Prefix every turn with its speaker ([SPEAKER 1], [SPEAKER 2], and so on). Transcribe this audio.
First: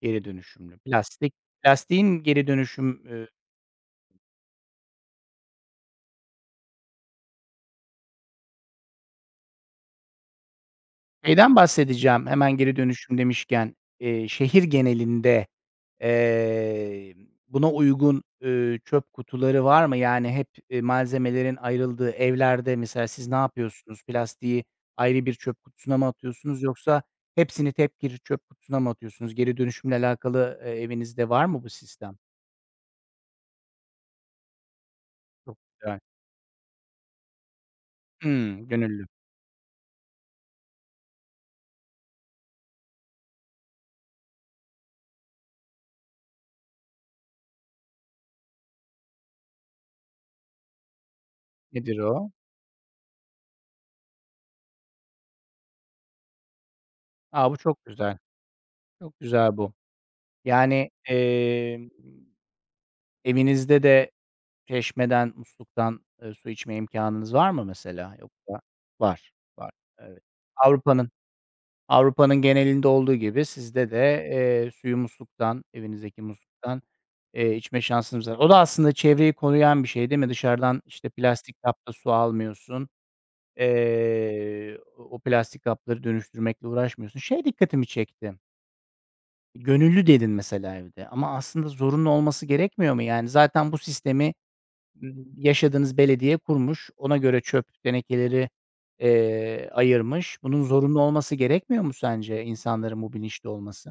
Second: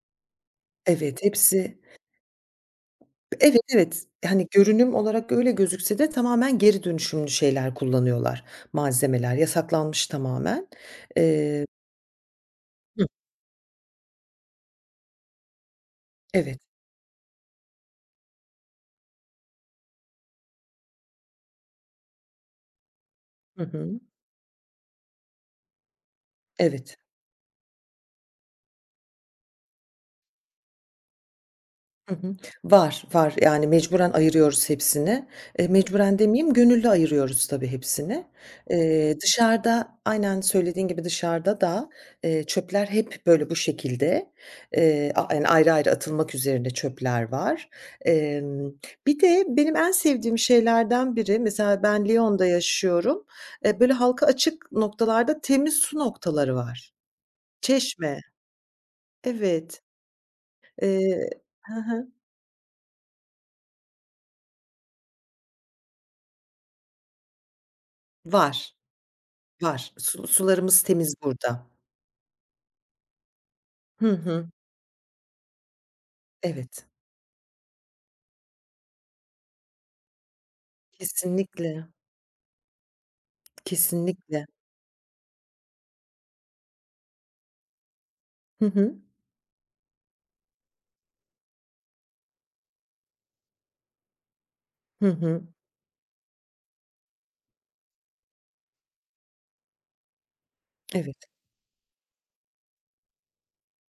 [SPEAKER 1] Geri dönüşümlü?
[SPEAKER 2] Evet,
[SPEAKER 1] Plastik
[SPEAKER 2] hepsi.
[SPEAKER 1] plastiğin geri dönüşüm, ııı
[SPEAKER 2] Evet, evet. Hani, görünüm olarak öyle gözükse de tamamen geri dönüşümlü şeyler kullanıyorlar malzemeler. Yasaklanmış tamamen.
[SPEAKER 1] şeyden
[SPEAKER 2] Eee
[SPEAKER 1] bahsedeceğim hemen geri
[SPEAKER 2] Hı.
[SPEAKER 1] dönüşüm demişken, eee, şehir genelinde,
[SPEAKER 2] Evet.
[SPEAKER 1] eee, buna uygun, üüü, çöp kutuları var mı? Yani hep, eee, malzemelerin ayrıldığı evlerde mesela siz
[SPEAKER 2] Hı hı.
[SPEAKER 1] napıyorsunuz? Plastiği ayrı bir çöp kutusuna mı atıyorsunuz
[SPEAKER 2] Evet.
[SPEAKER 1] yoksa hepsini tek bir çöp kutusuna mı atıyorsunuz? Geri dönüşümle alakalı, eee, evinizde var mı bu
[SPEAKER 2] Hı
[SPEAKER 1] sistem?
[SPEAKER 2] hı. Var, var. Yani, mecburen ayırıyoruz hepsini.
[SPEAKER 1] Çok
[SPEAKER 2] Eee,
[SPEAKER 1] güzel.
[SPEAKER 2] mecburen demeyeyim gönüllü ayırıyoruz tabii, hepsini.
[SPEAKER 1] Hımm, gönüllü.
[SPEAKER 2] Eee, dışarıda aynen, söylediğin gibi, dışarıda da, eee, çöpler hep böyle bu şekilde. Eee, yani, ayrı ayrı atılmak üzerine çöpler var. Emm, bir de benim en sevdiğim şeylerden biri, mesela,
[SPEAKER 1] Nedir
[SPEAKER 2] ben
[SPEAKER 1] o?
[SPEAKER 2] Lyon'da yaşıyorum. Eee, böyle, halka açık noktalarda temiz su noktaları var.
[SPEAKER 1] A, bu çok güzel.
[SPEAKER 2] Çeşme.
[SPEAKER 1] Çok güzel bu.
[SPEAKER 2] Evet.
[SPEAKER 1] Yani,
[SPEAKER 2] Eee he
[SPEAKER 1] emm,
[SPEAKER 2] he.
[SPEAKER 1] evinizde de çeşmeden, musluktan, eee, su içme imkânınız var mı mesela?
[SPEAKER 2] Var.
[SPEAKER 1] Yoksa Var, var.
[SPEAKER 2] Var.
[SPEAKER 1] Evet.
[SPEAKER 2] Su sularımız
[SPEAKER 1] Avrupa'nın
[SPEAKER 2] temiz burada.
[SPEAKER 1] Avrupa'nın genelinde olduğu gibi sizde
[SPEAKER 2] Hı
[SPEAKER 1] de,
[SPEAKER 2] hı.
[SPEAKER 1] eee, suyu musluktan, evinizdeki musluktan,
[SPEAKER 2] Evet.
[SPEAKER 1] eee, içme şansınız var. O da aslında çevreyi koruyan bir şey, değil mi? Dışarıdan, işte, plastik
[SPEAKER 2] Kesinlikle.
[SPEAKER 1] kapta su almıyorsun.
[SPEAKER 2] Kesinlikle.
[SPEAKER 1] Eee, o plastik kapları dönüştürmekle uğraşmıyorsun. Şey dikkatimi çekti.
[SPEAKER 2] Hı hı.
[SPEAKER 1] "Gönüllü" dedin mesela evde. Ama aslında zorunlu olması gerekmiyor mu yani? Zaten bu sistemi
[SPEAKER 2] Hı
[SPEAKER 1] y
[SPEAKER 2] hı.
[SPEAKER 1] yaşadığınız belediye kurmuş. Ona göre çöp tenekeleri, eee, ayırmış. Bunun zorunlu
[SPEAKER 2] Evet.
[SPEAKER 1] olması gerekmiyor mu sence insanların bu bilinçte olması?